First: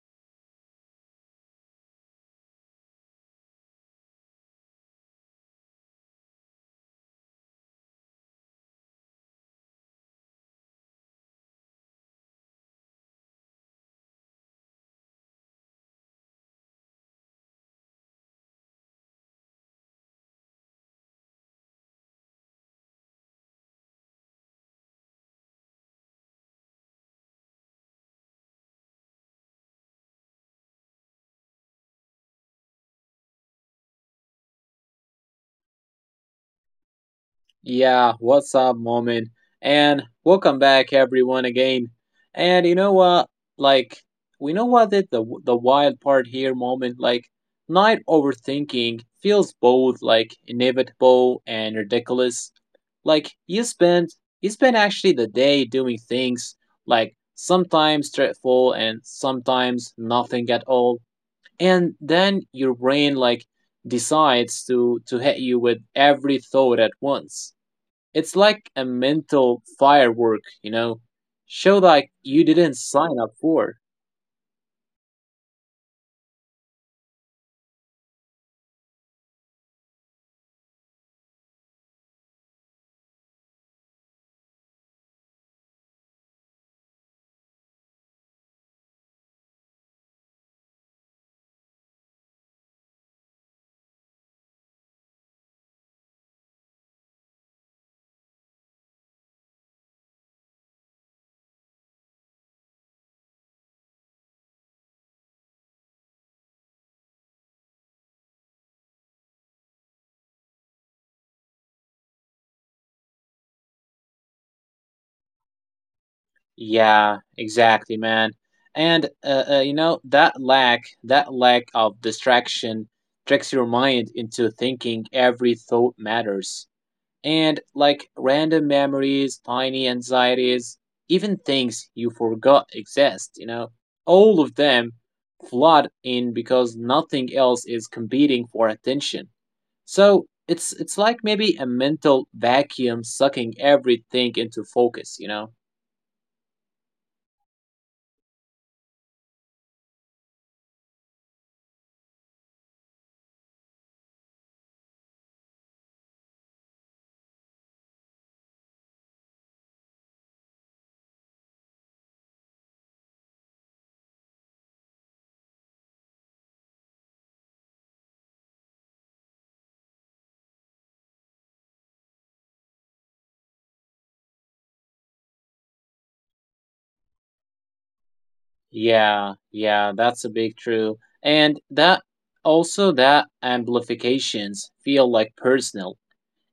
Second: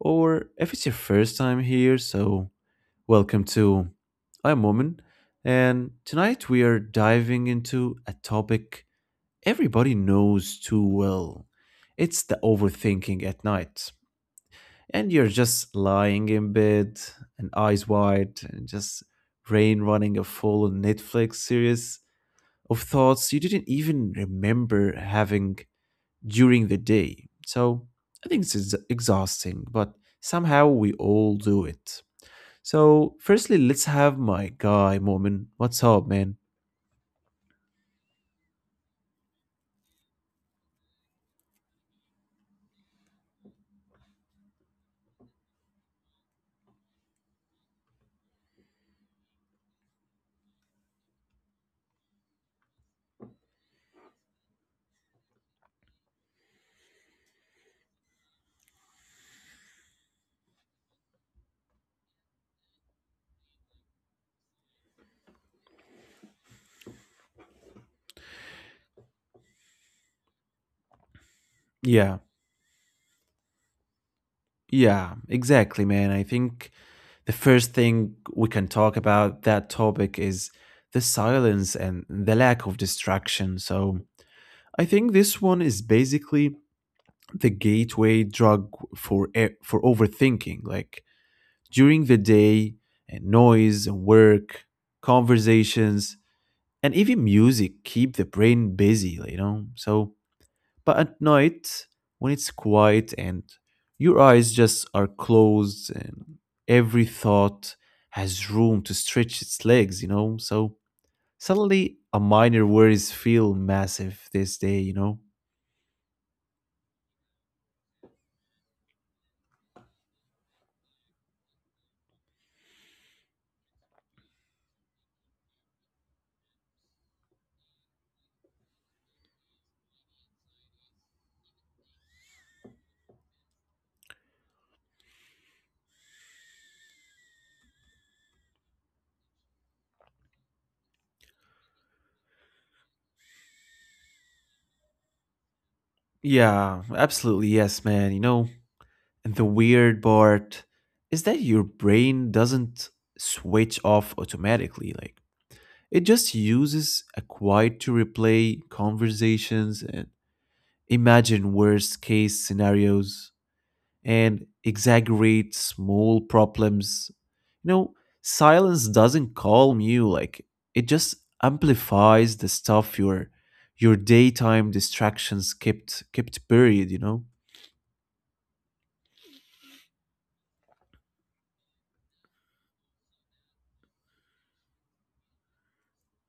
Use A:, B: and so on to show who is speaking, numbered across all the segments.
A: Or if it's your first time here, so welcome to I'm Woman. And tonight we are diving into a topic everybody knows too well. It's the overthinking at night. And you're just lying in bed and eyes wide and just brain running a full Netflix series of thoughts you didn't even remember having during the day. So I think this is exhausting, but somehow we all do it. So, firstly, let's have my guy, Mormon. What's up, man?
B: Yeah, what's up, moment? And welcome back, everyone, again. And you know what? Like, we know what that the wild part here, moment. Like, night overthinking feels both like inevitable and ridiculous. Like, you spend actually the day doing things like sometimes dreadful and sometimes nothing at all. And then your brain like decides to hit you with every thought at once. It's like a mental firework, you know? Show like
A: Yeah,
B: you didn't sign up for.
A: yeah, exactly, man. I think the first thing we can talk about that topic is the silence and the lack of distraction. So, I think this one is basically the gateway drug for for overthinking. Like during the day, and noise, and work, conversations, and even music keep the brain busy, you know? So, but at night, when it's quiet and your eyes just are closed and every thought has room to stretch its legs, you know? So, suddenly a minor worries feel massive this day, you know?
B: Yeah, exactly, man. And you know that lack of distraction tricks your mind into thinking every thought matters. And like random memories, tiny anxieties, even things you forgot exist, all of them flood in because nothing else is competing for attention. So it's like maybe a mental vacuum sucking everything into focus, you know?
A: Yeah, absolutely. Yes, man. You know, and the weird part is that your brain doesn't switch off automatically. Like it just uses a quiet to replay conversations and imagine worst case scenarios and exaggerate small problems. You know, silence doesn't calm you, like it just amplifies the stuff your daytime distractions kept buried, you know?
B: Yeah, yeah, that's a big true. And that also that amplifications feel like personal.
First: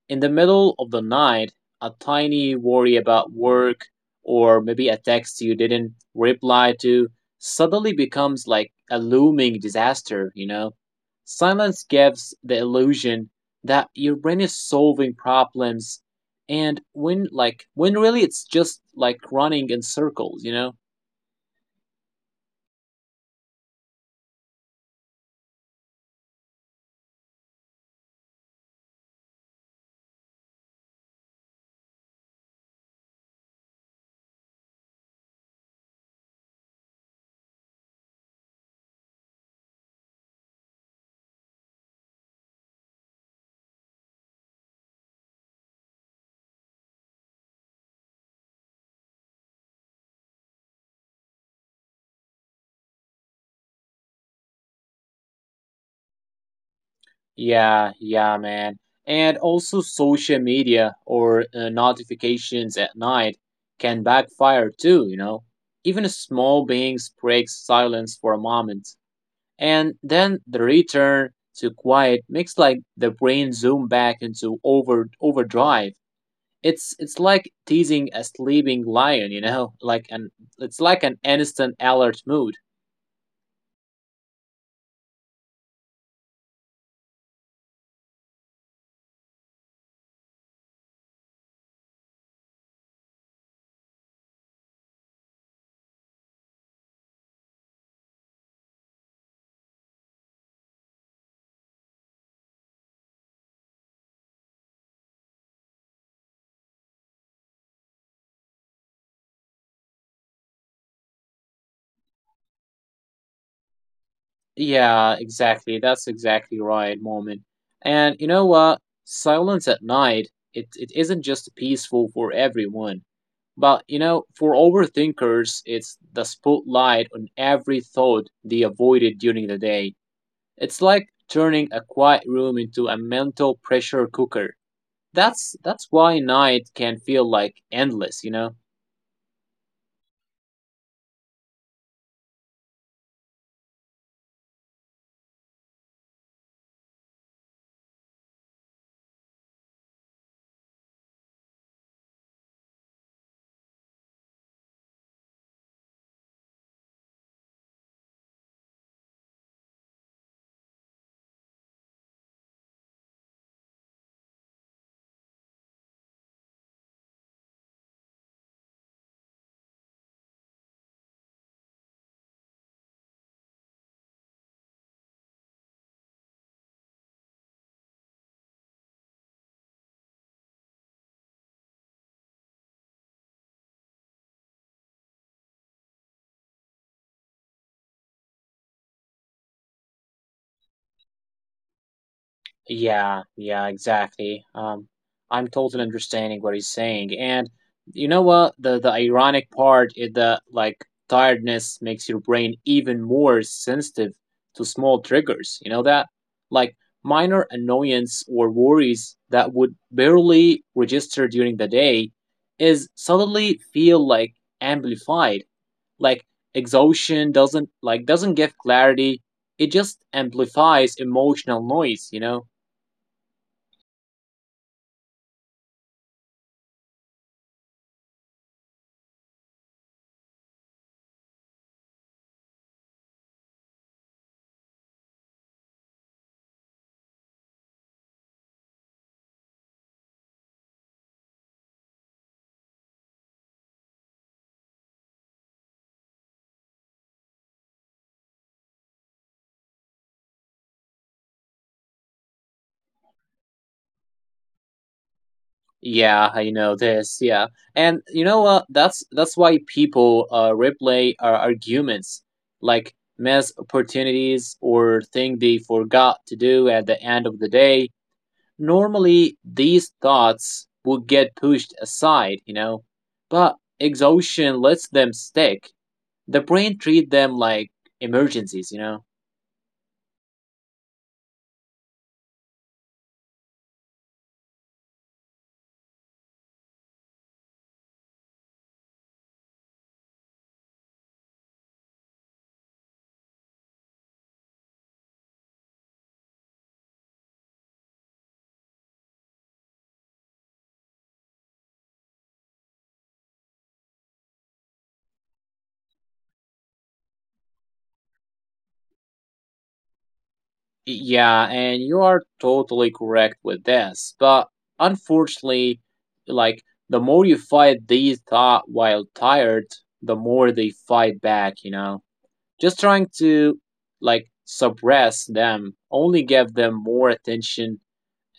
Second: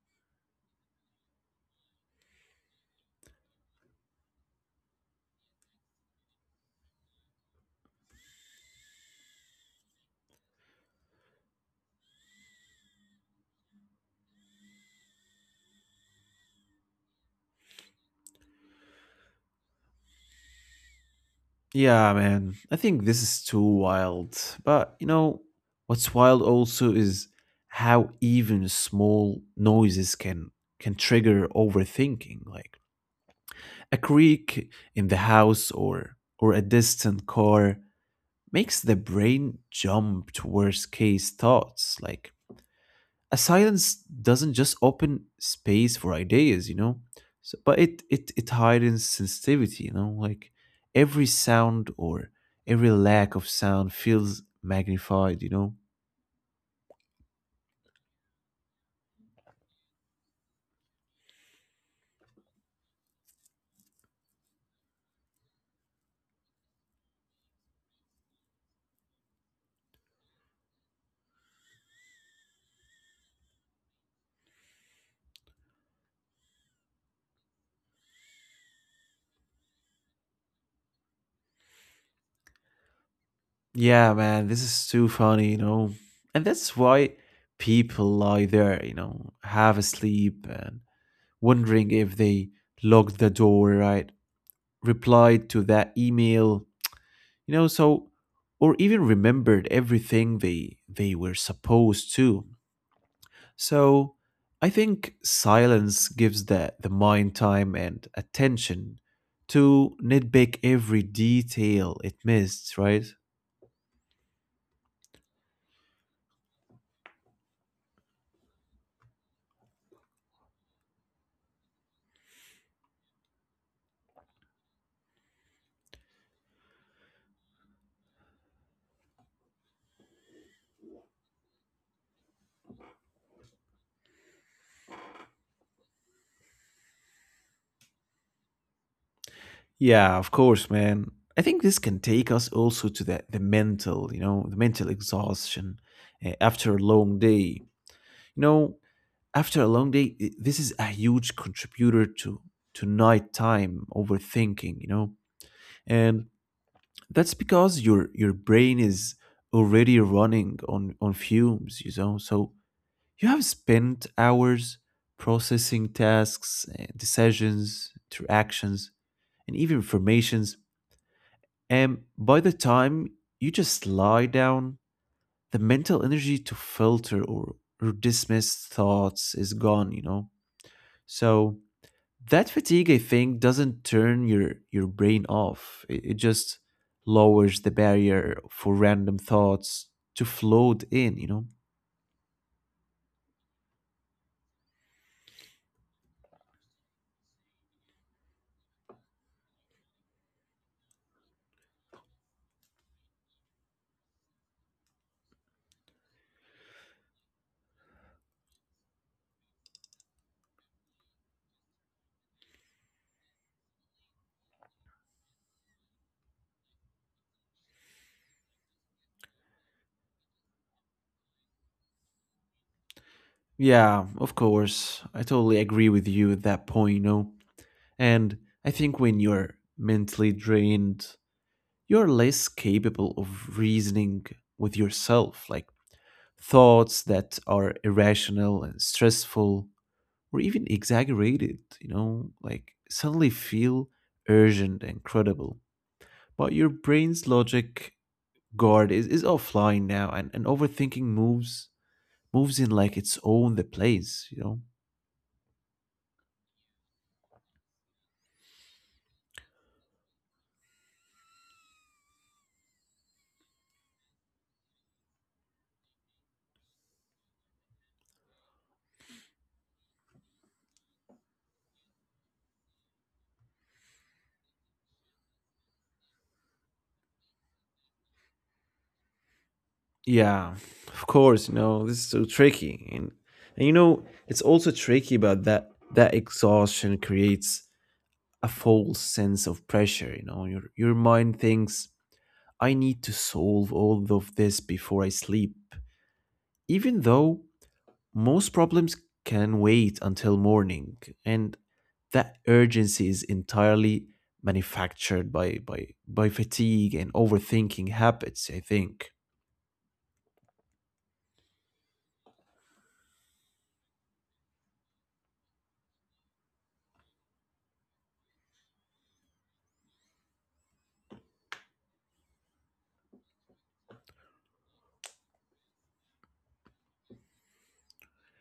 B: In the middle of the night, a tiny worry about work or maybe a text you didn't reply to suddenly becomes like a looming disaster, you know? Silence gives the illusion that your brain is solving problems, and when like when really it's just like running in circles, you know?
A: Yeah, man. I think this is too wild. But, you know, what's wild also is how even small noises can trigger overthinking. Like a creak in the house or a distant car makes the brain jump to worst case thoughts like a silence doesn't just open space for ideas, you know, so, but it hardens sensitivity, you know, like every sound or every lack of sound feels magnified, you know.
B: Yeah, yeah, man. And also, social media or notifications at night can backfire too, you know? Even a small beings breaks silence for a moment. And then the return to quiet makes like the brain zoom back into overdrive. It's like teasing a sleeping lion, you know? Like an It's like an instant alert mood.
A: Yeah, man, this is too funny, you know, and that's why people lie there, you know, half asleep and wondering if they locked the door right, replied to that email, you know. So or even remembered everything they were supposed to. So I think silence gives the mind time and attention to nitpick every detail it missed, right?
B: Yeah, exactly. That's exactly right, Moment. And you know what? Silence at night, it isn't just peaceful for everyone. But you know, for overthinkers, it's the spotlight on every thought they avoided during the day. It's like turning a quiet room into a mental pressure cooker. That's why night can feel like endless, you know?
A: Yeah, of course, man. I think this can take us also to the mental, you know, the mental exhaustion after a long day, you know. After a long day, this is a huge contributor to nighttime overthinking, you know. And that's because your brain is already running on fumes, you know. So you have spent hours processing tasks, decisions, interactions, and even informations. And by the time you just lie down, the mental energy to filter or dismiss thoughts is gone, you know. So that fatigue I think doesn't turn your brain off, it just lowers the barrier for random thoughts to float in, you know.
B: Yeah, yeah, exactly. I'm totally understanding what he's saying, and you know what? The ironic part is that like tiredness makes your brain even more sensitive to small triggers. You know that, like minor annoyance or worries that would barely register during the day, is suddenly feel like amplified. Like exhaustion doesn't like doesn't give clarity. It just amplifies emotional noise, you know.
A: Yeah, of course, I totally agree with you at that point, you know. And I think when you're mentally drained, you're less capable of reasoning with yourself. Like thoughts that are irrational and stressful or even exaggerated, you know, like suddenly feel urgent and credible. But your brain's logic guard is offline now, and overthinking moves in like it's own the place, you know?
B: Yeah, I know this. Yeah, and you know what? That's why people replay arguments, like miss opportunities or thing they forgot to do at the end of the day. Normally, these thoughts would get pushed aside, you know, but exhaustion lets them stick. The brain treat them like emergencies, you know.
A: Yeah, of course, you know, this is so tricky. And you know, it's also tricky about that exhaustion creates a false sense of pressure, you know. Your mind thinks I need to solve all of this before I sleep. Even though most problems can wait until morning, and that urgency is entirely manufactured by, by fatigue and overthinking habits, I think.
B: Yeah, and you are totally correct with this. But unfortunately, like the more you fight these thought while tired, the more they fight back, you know. Just trying to like suppress them, only give them more attention,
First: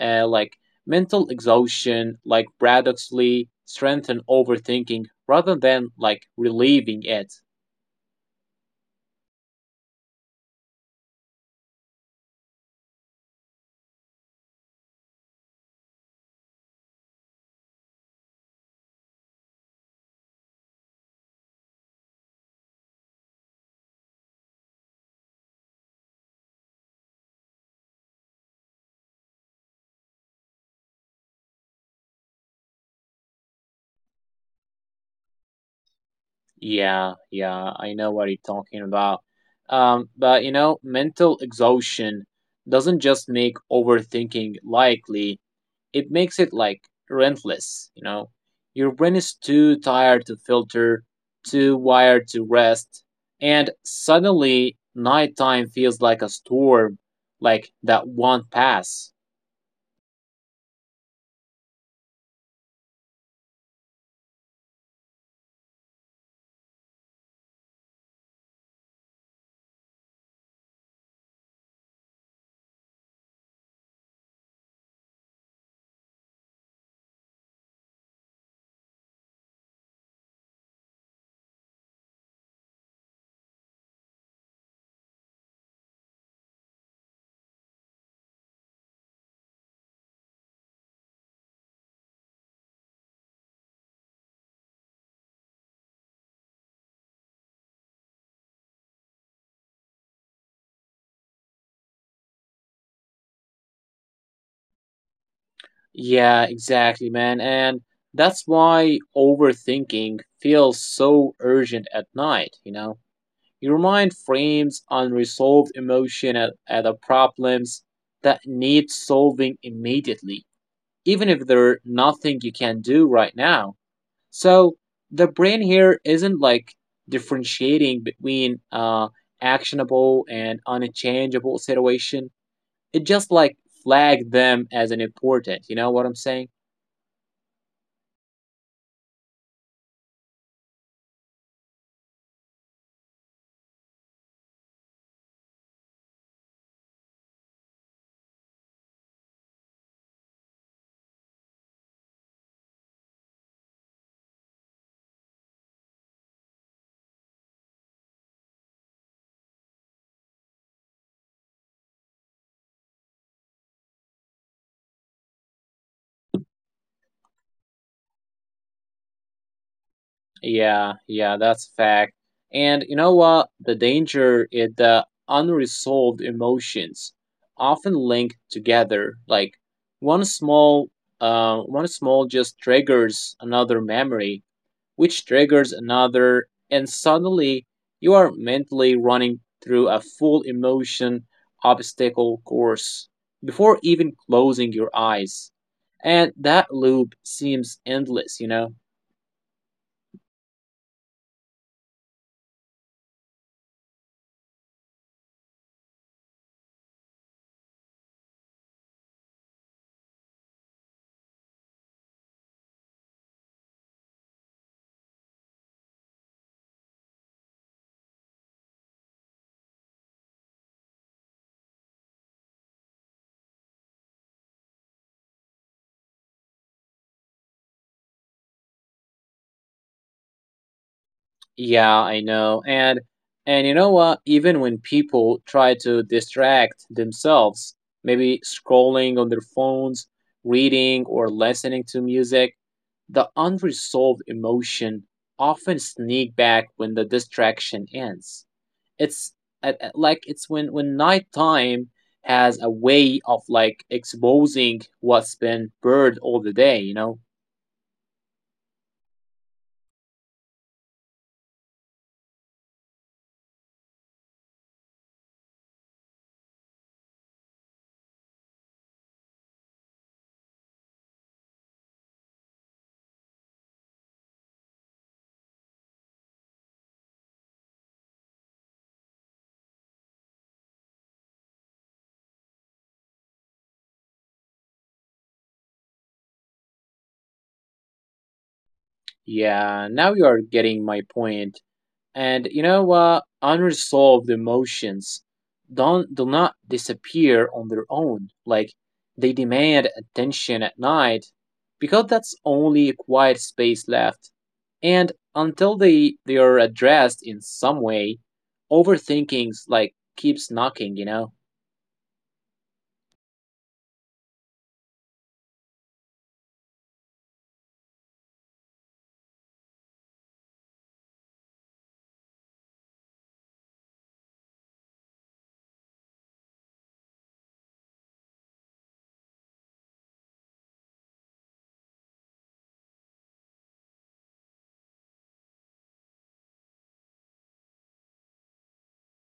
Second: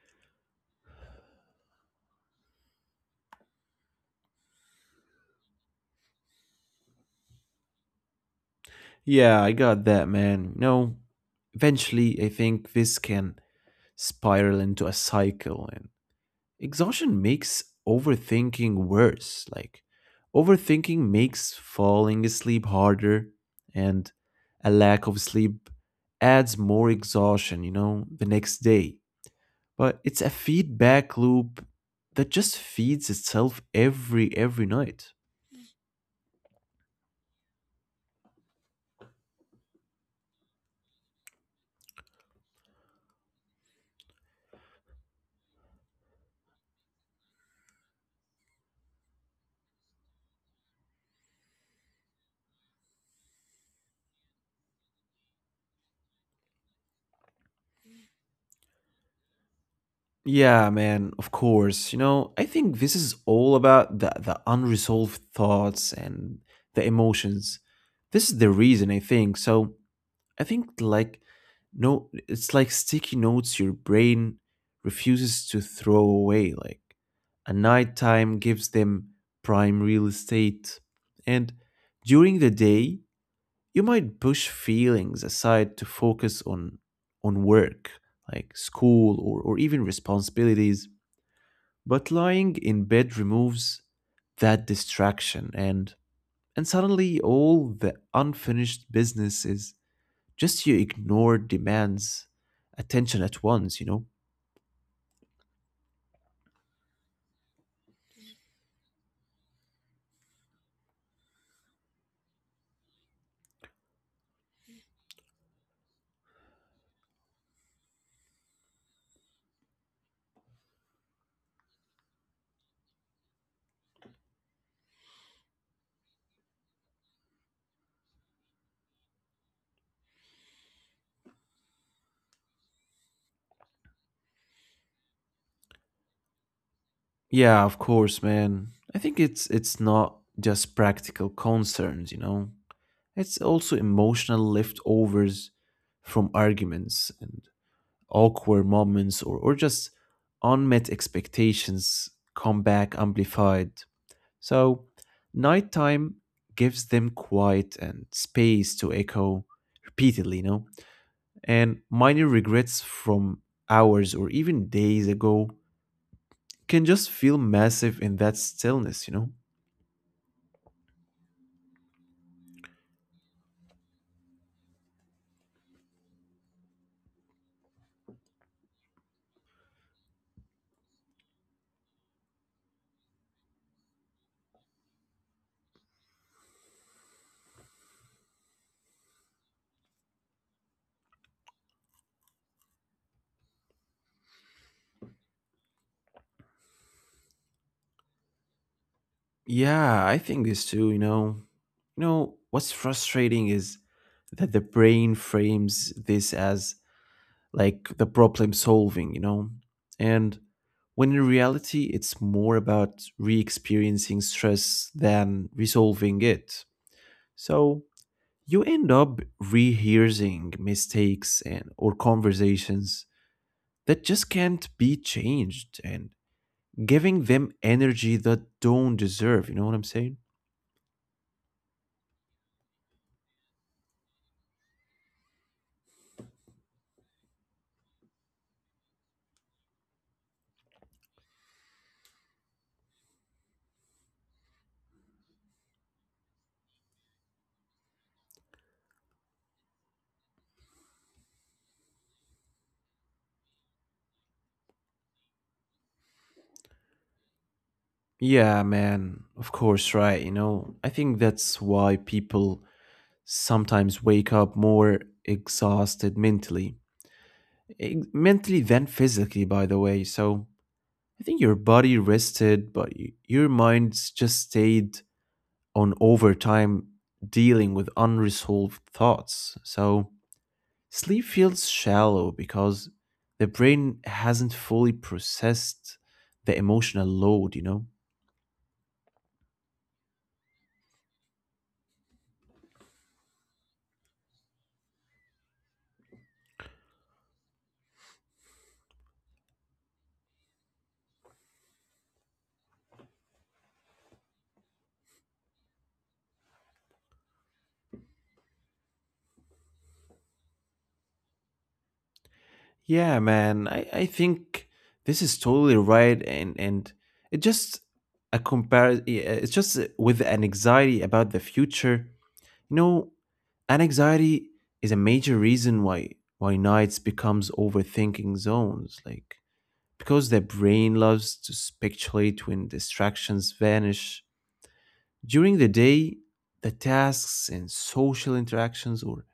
B: like mental exhaustion, like paradoxically strengthen overthinking rather than like relieving it.
A: Yeah, I got that, man. No, eventually, I think this can spiral into a cycle, and exhaustion makes overthinking worse. Like, overthinking makes falling asleep harder, and a lack of sleep adds more exhaustion, you know, the next day. But it's a feedback loop that just feeds itself every night.
B: Yeah, yeah, I know what you're talking about. But you know, mental exhaustion doesn't just make overthinking likely, it makes it like relentless, you know. Your brain is too tired to filter, too wired to rest, and suddenly nighttime feels like a storm, like that won't pass.
A: Yeah, man, of course. You know, I think this is all about the unresolved thoughts and the emotions. This is the reason I think. So I think like no, it's like sticky notes your brain refuses to throw away. Like a nighttime gives them prime real estate, and during the day you might push feelings aside to focus on work, like school or even responsibilities. But lying in bed removes that distraction and suddenly all the unfinished business is just you ignore demands attention at once, you know?
B: Yeah, exactly, man. And that's why overthinking feels so urgent at night, you know. Your mind frames unresolved emotion at the problems that need solving immediately, even if there's nothing you can do right now. So the brain here isn't like differentiating between actionable and unchangeable situation. It just like flag them as an important. You know what I'm saying?
A: Yeah, of course, man. I think it's not just practical concerns, you know. It's also emotional leftovers from arguments and awkward moments or just unmet expectations come back amplified. So nighttime gives them quiet and space to echo repeatedly, you know? And minor regrets from hours or even days ago can just feel massive in that stillness, you know?
B: Yeah, yeah, that's a fact. And you know what? The danger is the unresolved emotions often linked together. Like one small, one small just triggers another memory, which triggers another, and suddenly you are mentally running through a full emotion obstacle course before even closing your eyes. And that loop seems endless, you know?
A: Yeah, I think this too, you know. You know, what's frustrating is that the brain frames this as like the problem solving, you know? And when in reality, it's more about re experiencing stress than resolving it. So you end up rehearsing mistakes and or conversations that just can't be changed and giving them energy that don't deserve, you know what I'm saying?
B: Yeah, I know. And you know what? Even when people try to distract themselves, maybe scrolling on their phones, reading or listening to music, the unresolved emotion often sneak back when the distraction ends. It's like it's when nighttime has a way of like exposing what's been buried all the day, you know?
A: Yeah, man, of course, right? You know, I think that's why people sometimes wake up more exhausted mentally, mentally than physically, by the way. So I think your body rested but your mind's just stayed on overtime dealing with unresolved thoughts. So sleep feels shallow because the brain hasn't fully processed the emotional load, you know?
B: Yeah, now you are getting my point. And you know what? Unresolved emotions don't do not disappear on their own. Like they demand attention at night because that's only a quiet space left. And until they are addressed in some way, overthinkings like keeps knocking, you know?
A: Yeah, man, I think this is totally right. And it just a compare, it's just with an anxiety about the future, you know, and anxiety is a major reason why nights becomes overthinking zones like because the brain loves to speculate when distractions vanish. During the day, the tasks and social interactions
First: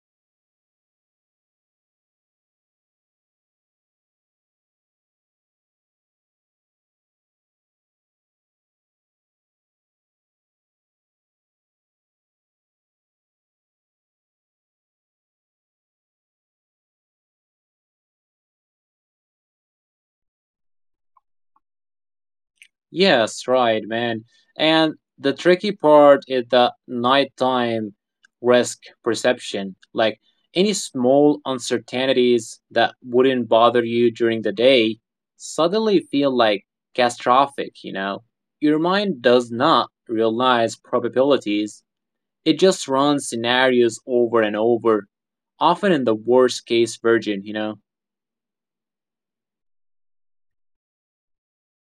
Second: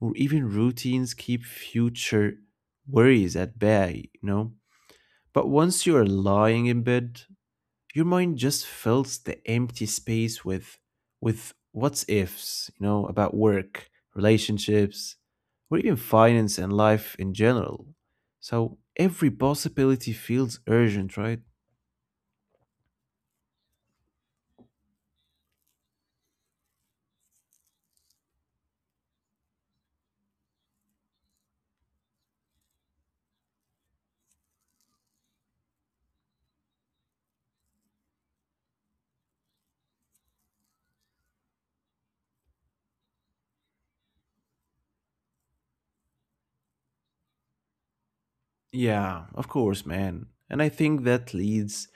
A: or even routines keep future worries at bay, you know? But once you are lying in bed, your mind just fills the empty space with what's ifs, you know, about work, relationships, or even finance and life in general. So every possibility feels urgent, right?
B: Yes, right, man. And the tricky part is the nighttime risk perception. Like any small uncertainties that wouldn't bother you during the day suddenly feel like catastrophic, you know? Your mind does not realize probabilities, it just runs scenarios over and over, often in the worst case version, you know?
A: Yeah, of course, man. And I think that leads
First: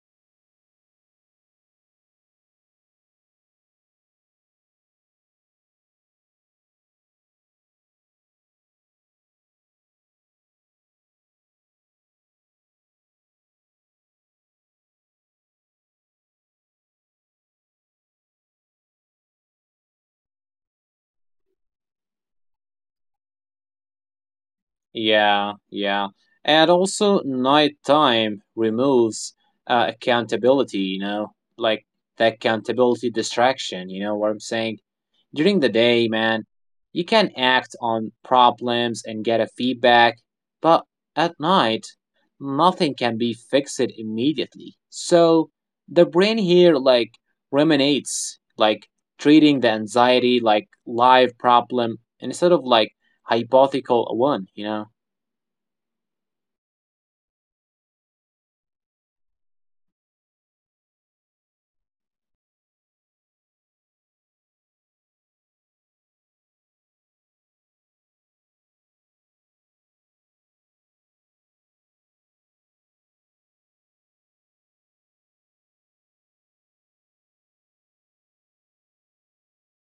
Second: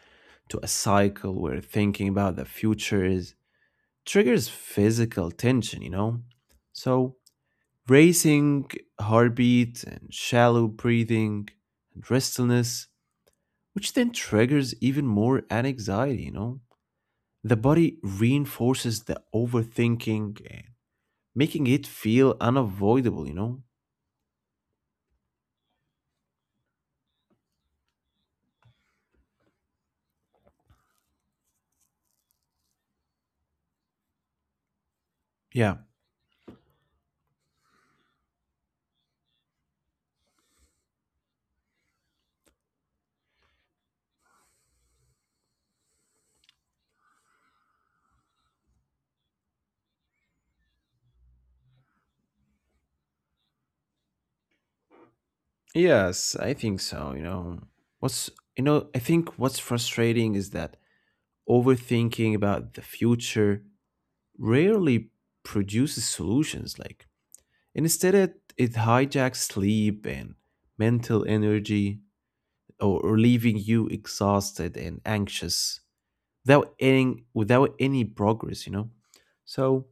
A: to a cycle where thinking about the future is triggers physical tension, you know? So, racing heartbeat and shallow breathing and restlessness, which then triggers even more anxiety, you know? The body reinforces the overthinking and making it feel unavoidable, you know?
B: Yeah, yeah. And also, nighttime removes accountability, you know, like the accountability distraction, you know what I'm saying? During the
A: Yeah.
B: day, man, you can act on problems and get a feedback, but at night, nothing can be fixed immediately. So the brain here, like, ruminates, like, treating the anxiety like live problem instead of like hypothetical one, you know?
A: Yes, I think so, you know. What's you know, I think what's frustrating is that overthinking about the future rarely produces solutions. Like instead, it hijacks sleep and mental energy, or leaving you exhausted and anxious without any progress. You know, so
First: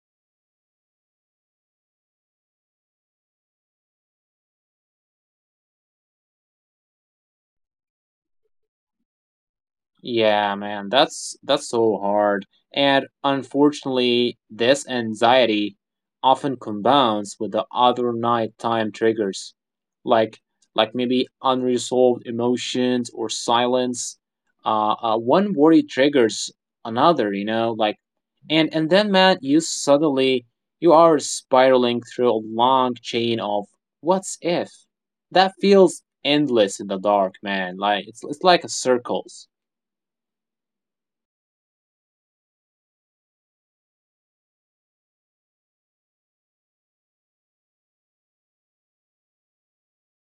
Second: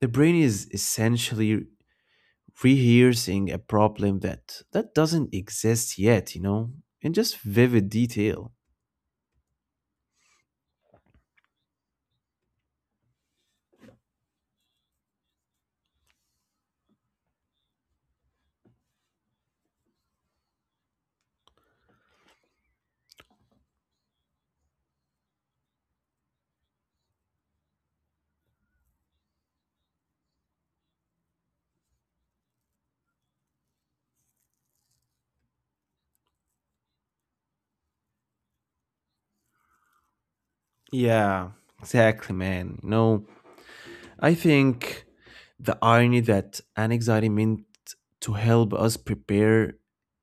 A: the brain is essentially rehearsing a problem that doesn't exist yet. You know, in just vivid detail.
B: Yeah, man, that's so hard. And unfortunately, this anxiety often compounds with the other nighttime triggers, like like maybe unresolved emotions or silence. One worry triggers another, you know, like and then man, you are spiraling through a long chain of what's if. That feels endless in the dark, man. Like it's like a circles.
A: Yeah, exactly, man. You know I think the irony that anxiety meant to help us prepare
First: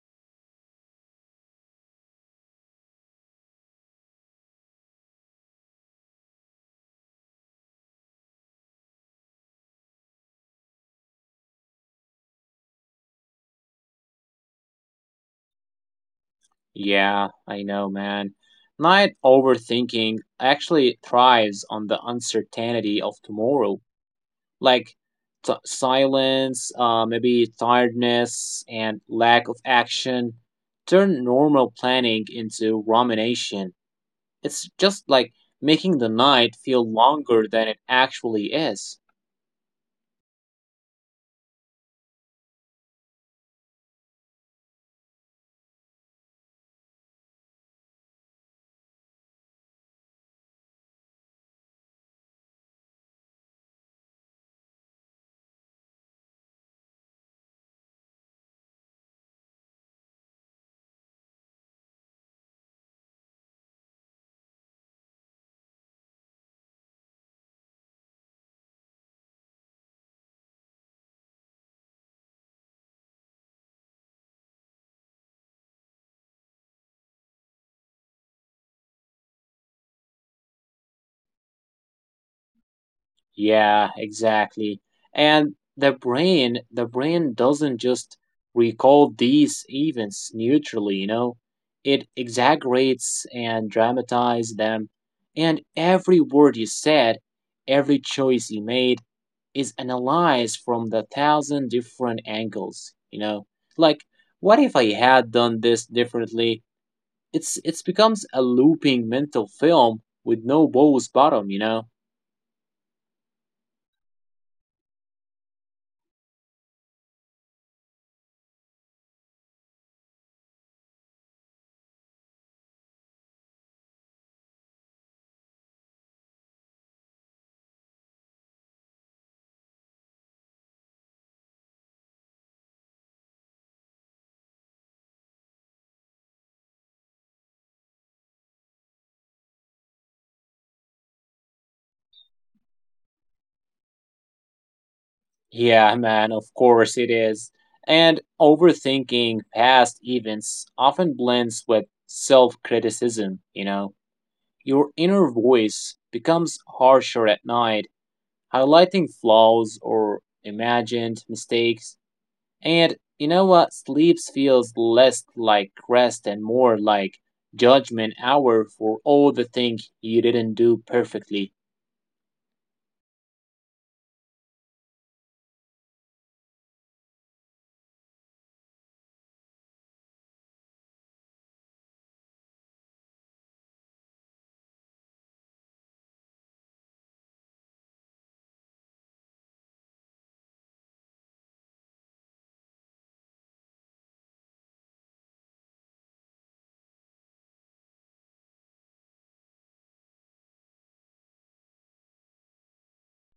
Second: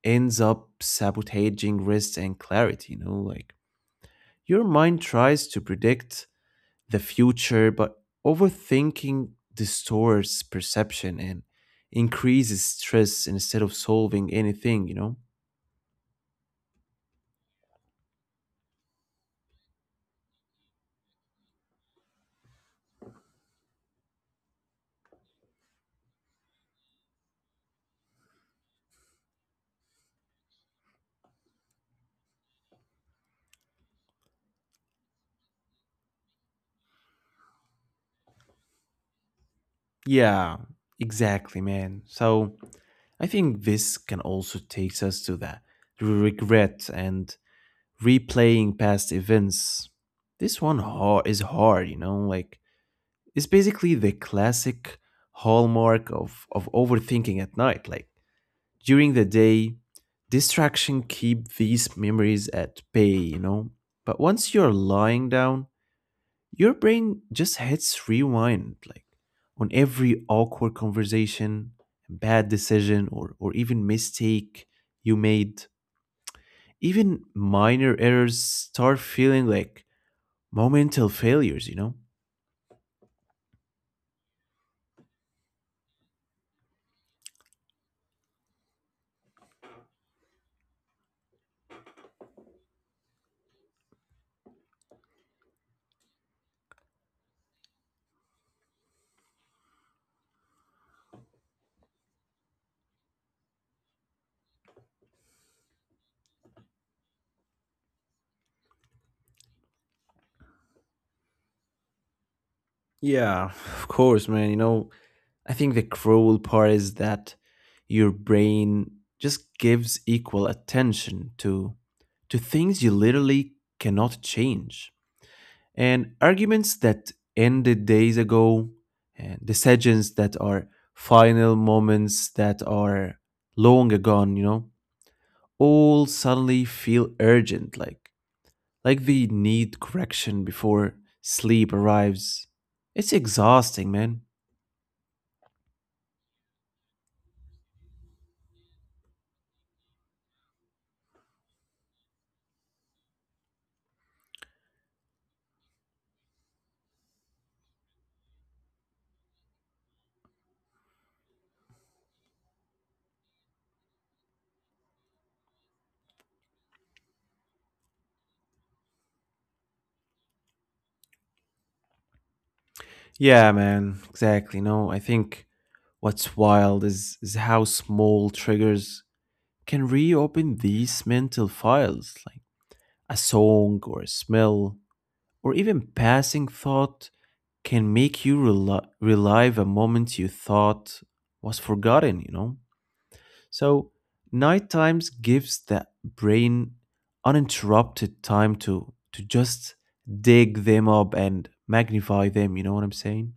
A: ends up sabotaging rest and clarity, you know, like your mind tries to predict the future, but overthinking distorts perception and increases stress instead of solving anything, you know?
B: Yeah, I know, man. Night overthinking actually thrives on the uncertainty of tomorrow, like silence, maybe tiredness, and lack of action. Turn normal planning into rumination. It's just like making the night feel longer than it actually is.
A: Yeah, exactly, man. So I think this can also takes us to the regret and replaying past events. This one hard, is hard, you know, like it's basically the classic hallmark of overthinking at night. Like during the day, distraction keep these memories at bay, you know. But once you're lying down, your brain just hits rewind, like on every awkward conversation, bad decision, or even mistake you made, even minor errors start feeling like momental failures, you know?
B: Yeah, exactly. And the brain doesn't just recall these events neutrally, you know. It exaggerates and dramatizes them. And every word you said, every choice you made is analyzed from the thousand different angles, you know. Like, what if I had done this differently? It's becomes a looping mental film with no bow's bottom, you know.
A: Yeah, of course, man. You know, I think the cruel part is that your brain just gives equal attention to things you literally cannot change. And arguments that ended days ago, and decisions that are final moments that are long gone, you know, all suddenly feel urgent, like we need correction before sleep arrives. It's exhausting, man.
B: Yeah, man, of course it is. And overthinking past events often blends with self criticism, you know. Your inner voice becomes harsher at night, highlighting flaws or imagined mistakes. And you know what? Sleep feels less like rest and more like judgment hour for all the things you didn't do perfectly.
A: Yeah, man, exactly. No, I think what's wild is how small triggers can reopen these mental files, like a song or a smell or even passing thought can make you relive a moment you thought was forgotten, you know? So night times gives the brain uninterrupted time to just dig them up and magnify them, you know what I'm saying?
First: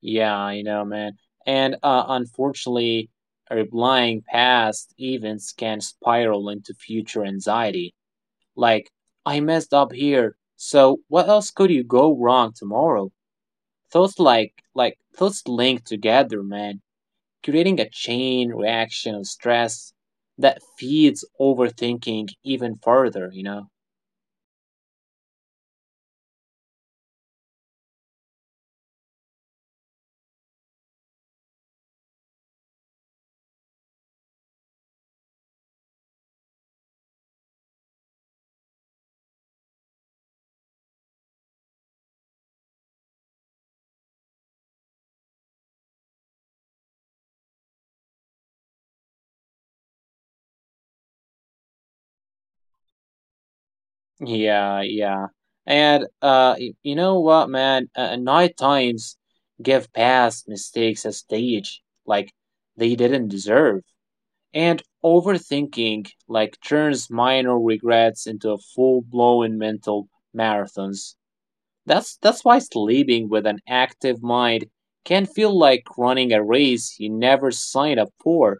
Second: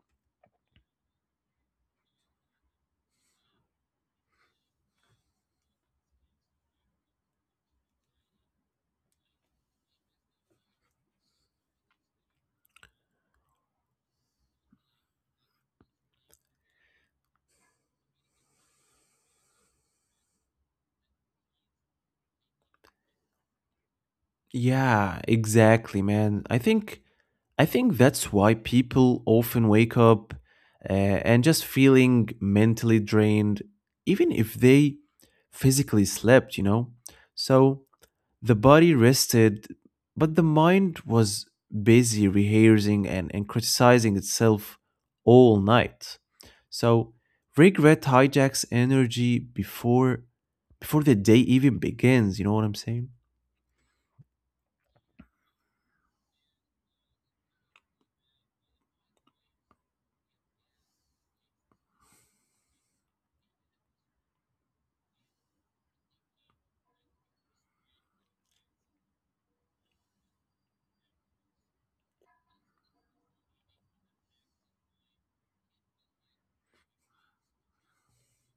B: Yeah, I know, man. And unfortunately, replying past events can spiral into future anxiety. Like, I messed up here, so what else could you go wrong tomorrow? Thoughts like thoughts linked together, man, creating a chain reaction of stress that feeds overthinking even further, you know?
A: Yeah, exactly, man. I think that's why people often wake up uh, and just feeling mentally drained even if they physically slept, you know? So the body rested, but the mind was busy rehearsing and criticizing itself all night. So regret hijacks energy before the day even begins, you know what I'm saying?
B: Yeah, yeah. And you know what, man? Night times give past mistakes a stage like they didn't deserve. And overthinking like turns minor regrets into full-blown mental marathons. That's why sleeping with an active mind can feel like running a race you never signed up for.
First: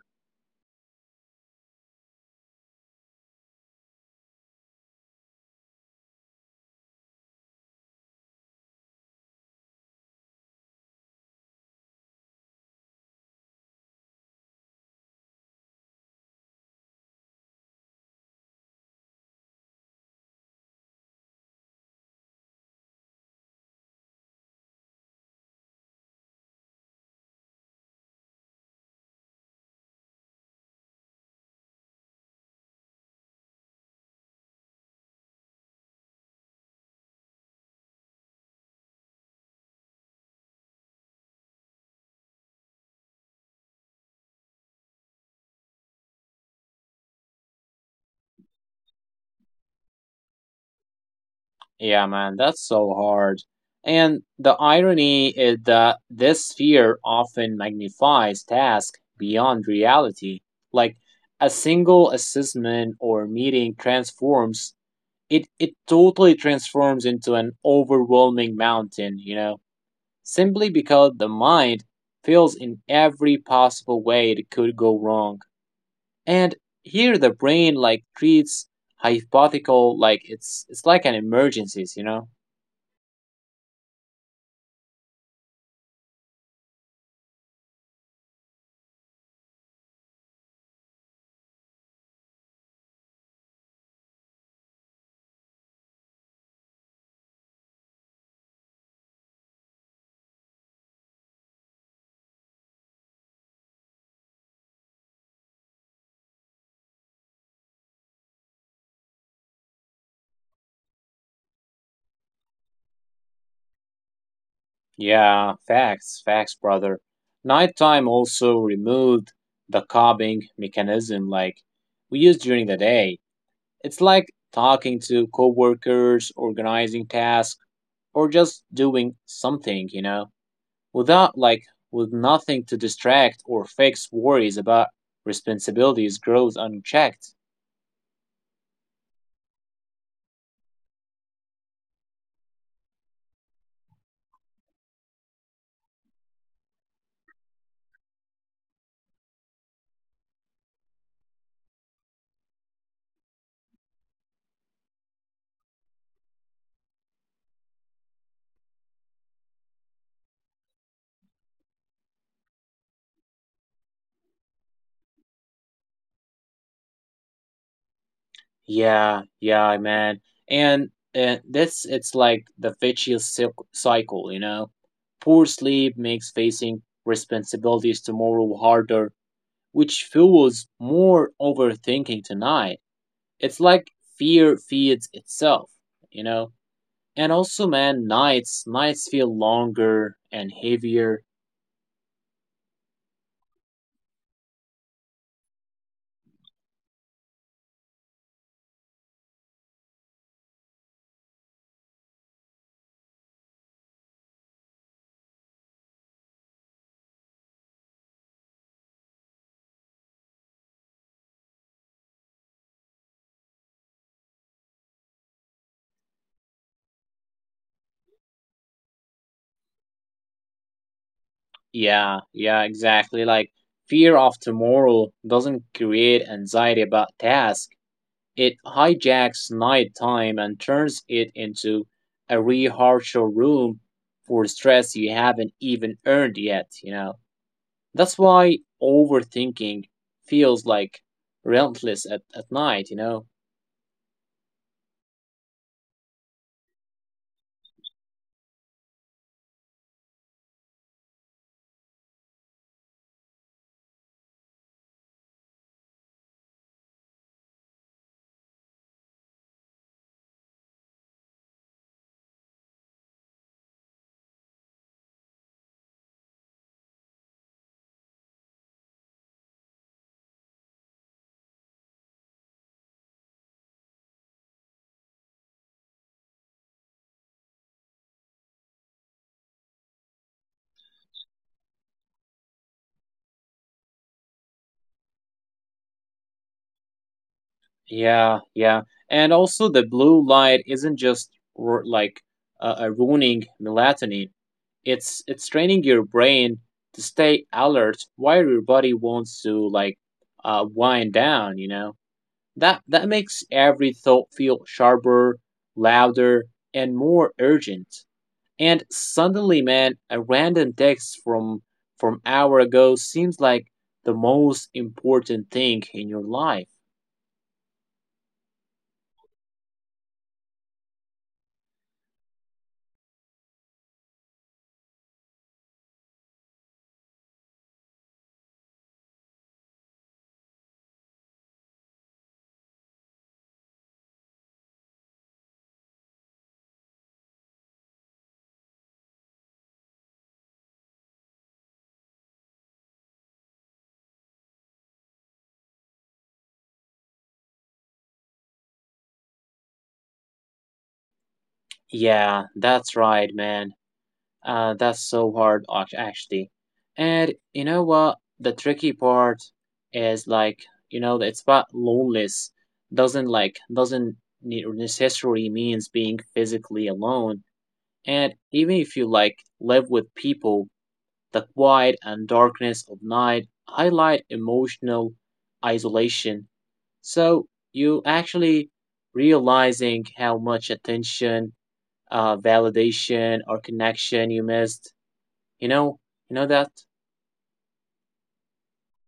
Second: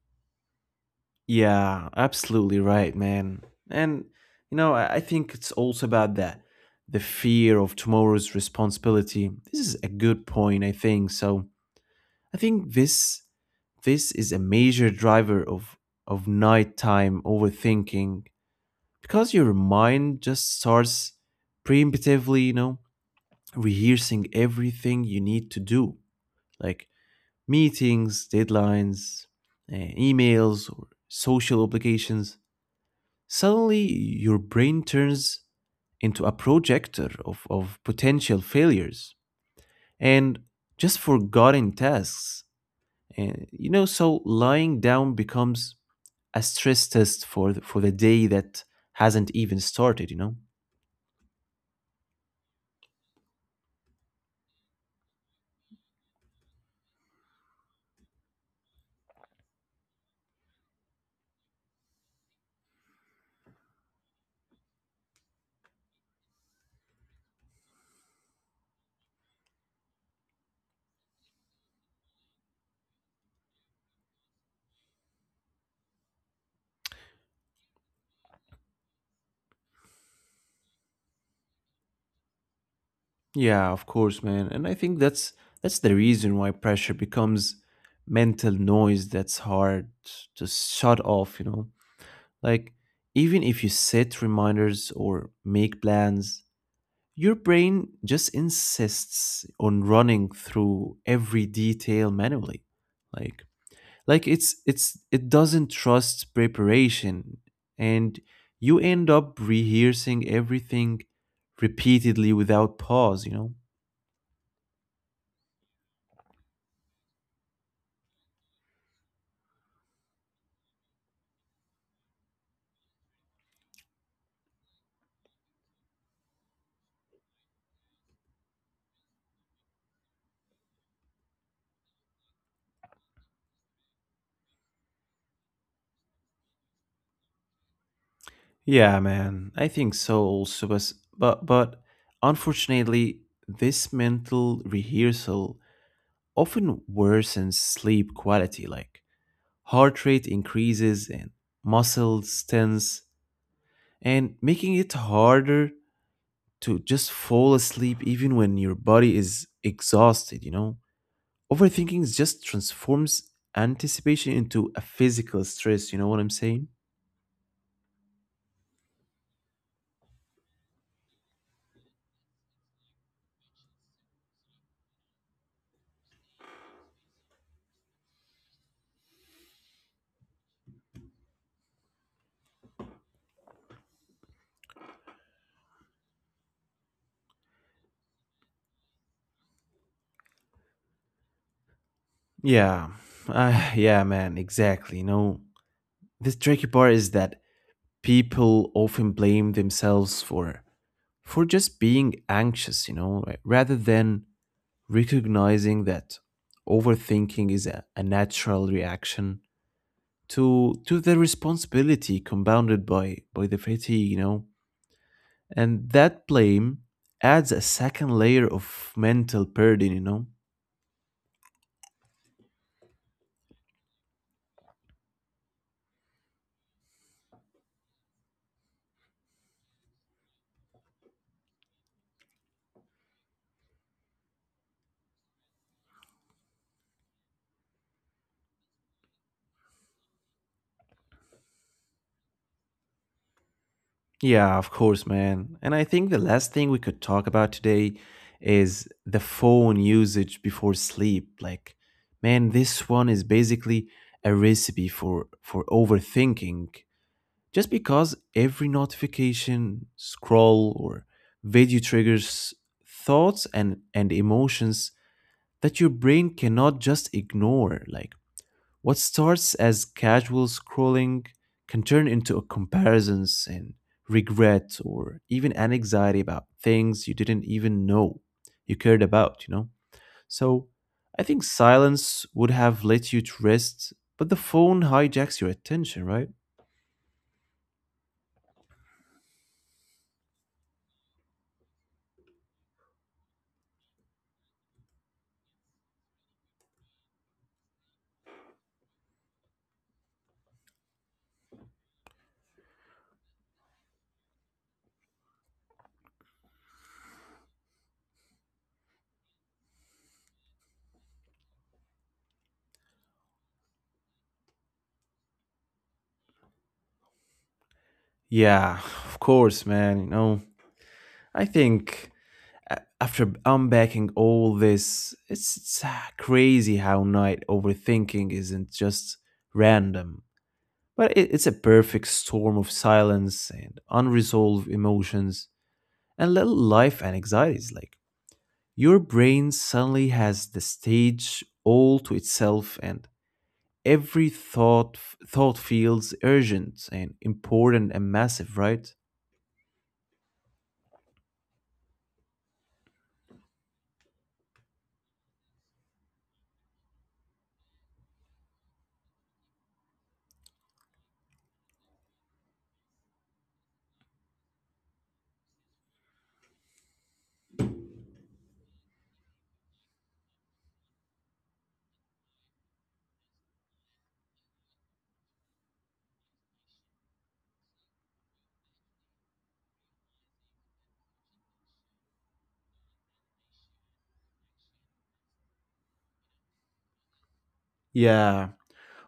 A: Yeah, absolutely right, man. And you know, I think it's also about that. The fear of tomorrow's responsibility. This is a good point, I think. So I think this is a major driver of nighttime overthinking because your mind just starts preemptively, rehearsing everything you need to do, like meetings, deadlines, emails, or social obligations. Suddenly, your brain turns into a projector of potential failures and just forgotten tasks. And so lying down becomes a stress test for the day that hasn't even started, you know?
B: Yeah, man, that's so hard. And the irony is that this fear often magnifies tasks beyond reality. Like a single assessment or meeting transforms it it totally transforms into an overwhelming mountain, you know, simply because the mind feels in every possible way it could go wrong. And here the brain like treats hypothetical like it's like an emergencies, you know?
A: Yeah, of course, man. And I think that's the reason why pressure becomes mental noise that's hard to shut off, you know? Like even if you set reminders or make plans, your brain just insists on running through every detail manually. Like like it doesn't trust preparation, and you end up rehearsing everything repeatedly without pause.
B: Yeah, facts, facts, brother. Nighttime also removed the coping mechanism like we use during the day. It's like talking to coworkers, organizing tasks, or just doing something, you know, without with nothing to distract or fix worries about responsibilities grows unchecked.
A: Yeah, man, I think so also, but unfortunately, this mental rehearsal often worsens sleep quality, like heart rate increases and muscles tense and making it harder to just fall asleep even when your body is exhausted, you know? Overthinking is just transforms anticipation into a physical stress, you know what I'm saying?
B: Yeah, yeah, man. And this it's like the vicious cycle, you know. Poor sleep makes facing responsibilities tomorrow harder, which fuels more overthinking tonight. It's like fear feeds itself, you know. And also, man, nights feel longer and heavier.
A: Yeah. Yeah, man, exactly. You know, the tricky part is that people often blame themselves for just being anxious, you know, right? Rather than recognizing that overthinking is a natural reaction to the responsibility compounded by the fatigue, you know, and that blame adds a second layer of mental burden, you know.
B: Yeah, yeah, exactly. Like fear of tomorrow doesn't create anxiety about tasks. It hijacks nighttime and turns it into a rehearsal room for stress you haven't even earned yet, you know. That's why overthinking feels like relentless at night, you know.
A: Yeah, of course, man. And I think the last thing we could talk about today is the phone usage before sleep. Like, man, this one is basically a recipe for overthinking just because every notification scroll or video triggers thoughts and emotions that your brain cannot just ignore. Like what starts as casual scrolling can turn into a comparisons and regret or even an anxiety about things you didn't even know you cared about, you know? So I think silence would have let you to rest, but the phone hijacks your attention, right?
B: Yeah, yeah. And also, the blue light isn't just ruining melatonin. It's training your brain to stay alert while your body wants to wind down, you know. That makes every thought feel sharper, louder, and more urgent. And suddenly, man, a random text from an hour ago seems like the most important thing in your life.
A: Yeah, of course, man, you know. I think after unpacking all this, it's crazy how night overthinking isn't just random, but it's a perfect storm of silence and unresolved emotions and little life and anxieties. Like your brain suddenly has the stage all to itself, and every thought feels urgent and important and massive, right?
B: Yeah, that's right, man. That's so hard, actually. And you know what? The tricky part is like, you know, it's about loneliness. Doesn't necessarily means being physically alone. And even if you like live with people, the quiet and darkness of night highlight emotional isolation. So you actually realizing how much attention, validation, or connection you missed. You know, you know that.
A: Yeah,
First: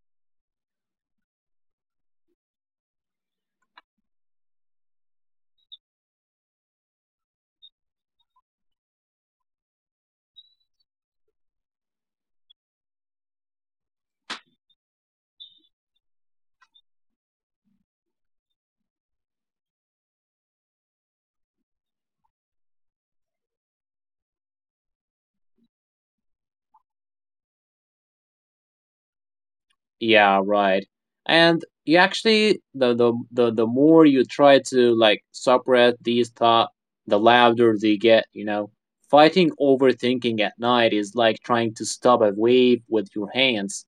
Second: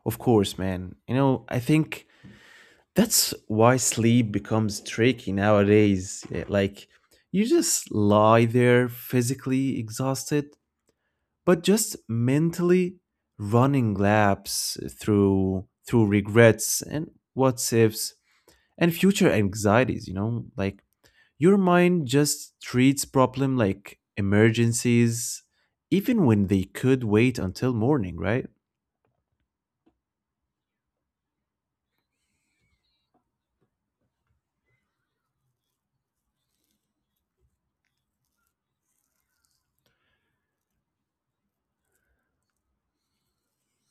A: of course, man. You know, I think that's why sleep becomes tricky nowadays. Yeah. Like, you just lie there physically exhausted, but just mentally running laps through regrets and what ifs and future anxieties, you know? Like your mind just treats problem like emergencies even when they could wait until morning, right?
B: Yeah, right. And you actually the more you try to like suppress these thoughts, the louder they get, you know. Fighting overthinking at night is like trying to stop a wave with your hands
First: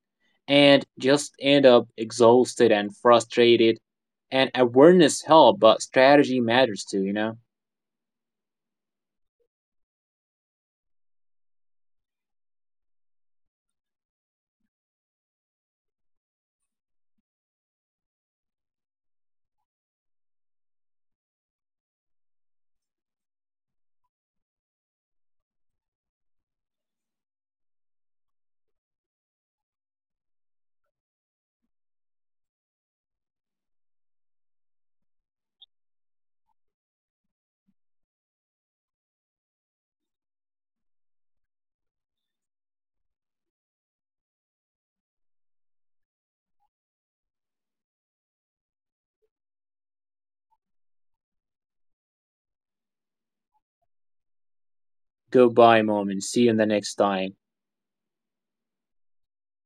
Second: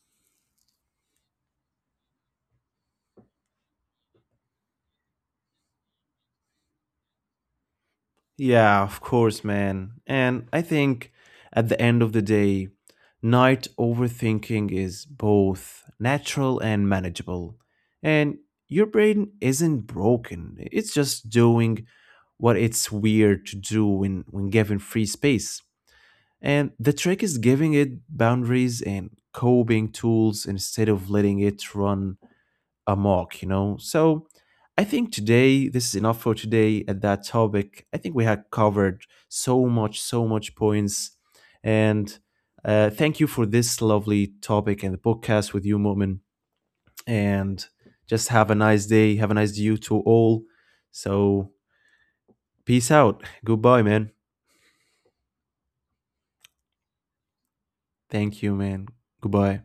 B: and just end up exhausted and frustrated. And awareness help, but strategy matters too, you know.
A: Yeah, of course, man. And I think at the end of the day, night overthinking is both natural and manageable. And your brain isn't broken. It's just doing what it's weird to do when given free space. And the trick is giving it boundaries and coping tools instead of letting it run a mock, you know? So I think today, this is enough for today at that topic. I think we had covered so much, so much points. And thank you for this lovely topic and the podcast with you, Moment. And just have a nice day. Have a nice day to all. So peace out. Goodbye, man.
B: Goodbye, mom, and see you in the next time.
A: Thank you, man. Goodbye.